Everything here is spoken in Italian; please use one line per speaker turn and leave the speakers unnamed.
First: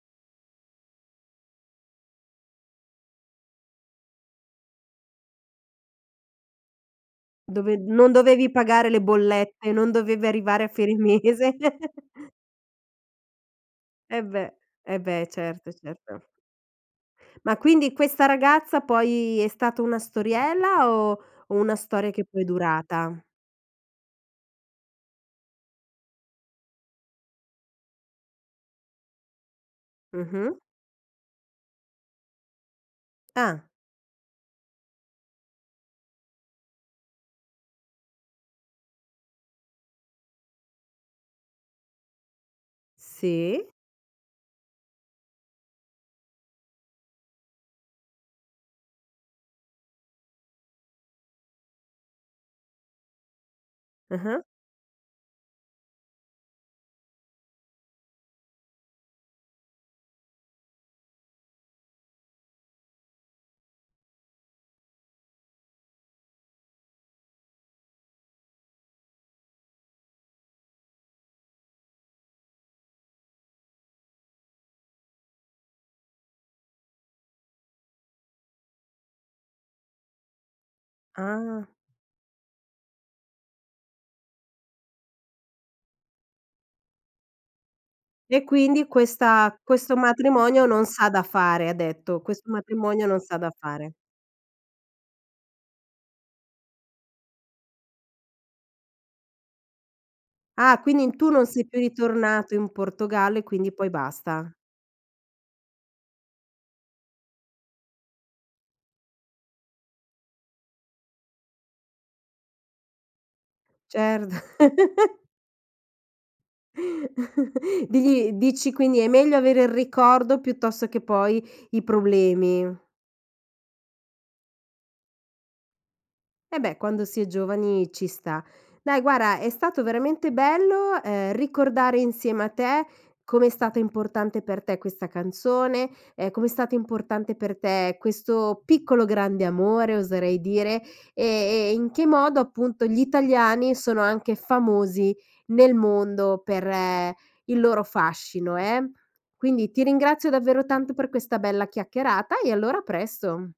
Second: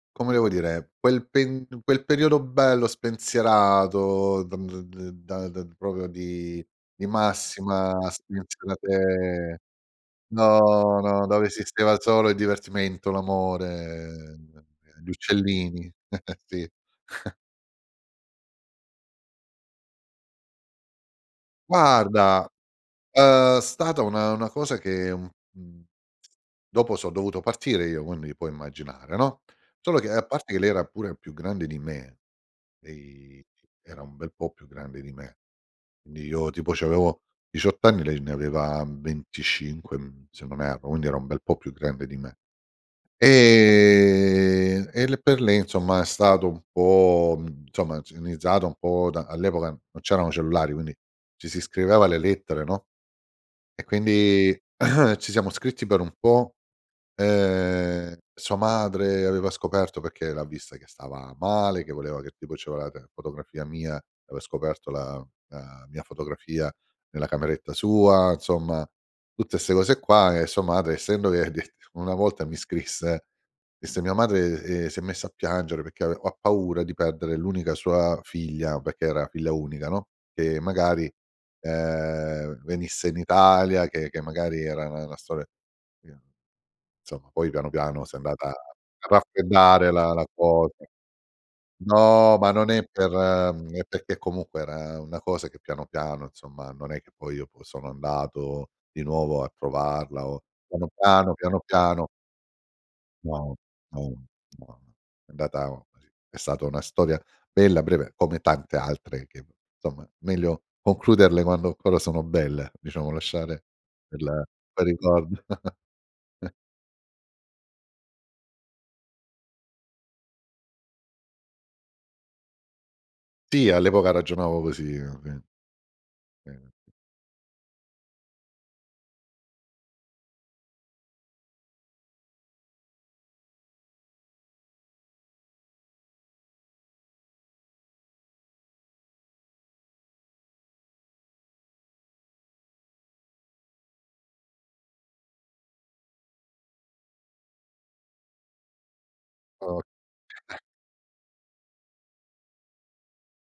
Come devo dire: quel pen quel periodo bello spensierato, d d d da da proprio di di
Dove
massima
non dovevi pagare le
spensierate
bollette, non dovevi arrivare a fine
no, no, dove
mese.
esisteva il solo il divertimento, l'amore,
E beh.
ehm,
Eh
gli
beh. Certo,
uccellini.
certo.
Sì.
Ma quindi, questa ragazza poi è stata una storiella o una storia che poi è
Guarda
durata?
è stata una una cosa che un un dopo so' dovuto partire io, quindi puoi immaginare, no. Solo che a parte che
Mh-mh.
lei era pure più grande di me, lei
Ah!
era un bel po' più grande di me. Quindi io tipo c'avevo 18 anni, lei ne aveva, mhmm, 25 mhmm, se non erro, quindi era un bel po' più grande di me.
Si.
Ehm, e le per lì somma è stato un po' mh mhmm, somma [unintelligible] un po' da all'epoca non c'erano cellulari, quindi ci si scriveva le lettere, no. E
Ah-ah.
quindi ci siamo scritti per un po'. Ehm, sua madre aveva scoperto, perché l'ha vista che stava male, che voleva che tipo ci voleva te fotografia mia, aveva scoperto la la mia fotografia nella cameretta sua, insomma tutte ste cose qua, e sua madre essendo che de una volta mi scrisse, disse "Mia madre," ehm, "si è messa a piangere perché ave ha paura di perdere l'unica sua figlia", perché era figlia unica, no, che magari,
Ah!
ehm, venisse in Italia, che che magari era na una storia sì. Insomma, poi piano, piano si è
E
andata a
quindi questa
raffreddare
"questo
la la
matrimonio
cosa.
non s'ha da fare", ha detto.
No,
"Questo
ma non è
matrimonio
per
non s'ha da
mhmm, è
fare."
perché comunque era una cosa che piano, piano, insomma, non è che poi io sono andato di nuovo a trovarla o
Ah!
piano,
Quindi in tu
piano,
non
piano,
sei più
piano.
ritornato in Portogallo e
No,
quindi poi
no,
basta.
no. È andata è stata una storia bella, breve come tante altre che somma meglio concluderle quando ancora sono belle, diciamo lasciare
Certo.
quel quel ricordo.
Di di dici quindi è meglio avere il ricordo piuttosto che poi i problemi.
Sì, all'epoca ragionavo così. [unintelligible]
E beh,
[unintelligible]
quando si è giovani ci sta. Dai guarda, è stato veramente bello, ehm, ricordare insieme a te com'è stato importante per te questa canzone, ehm, come è stato importante per te questo piccolo grande amore, oserei dire, e e in che modo, appunto, gli italiani sono anche famosi nel mondo per il loro fascino, eh. Quindi
O
ti ringrazio davvero tanto per questa bella chiacchierata e, allora a presto!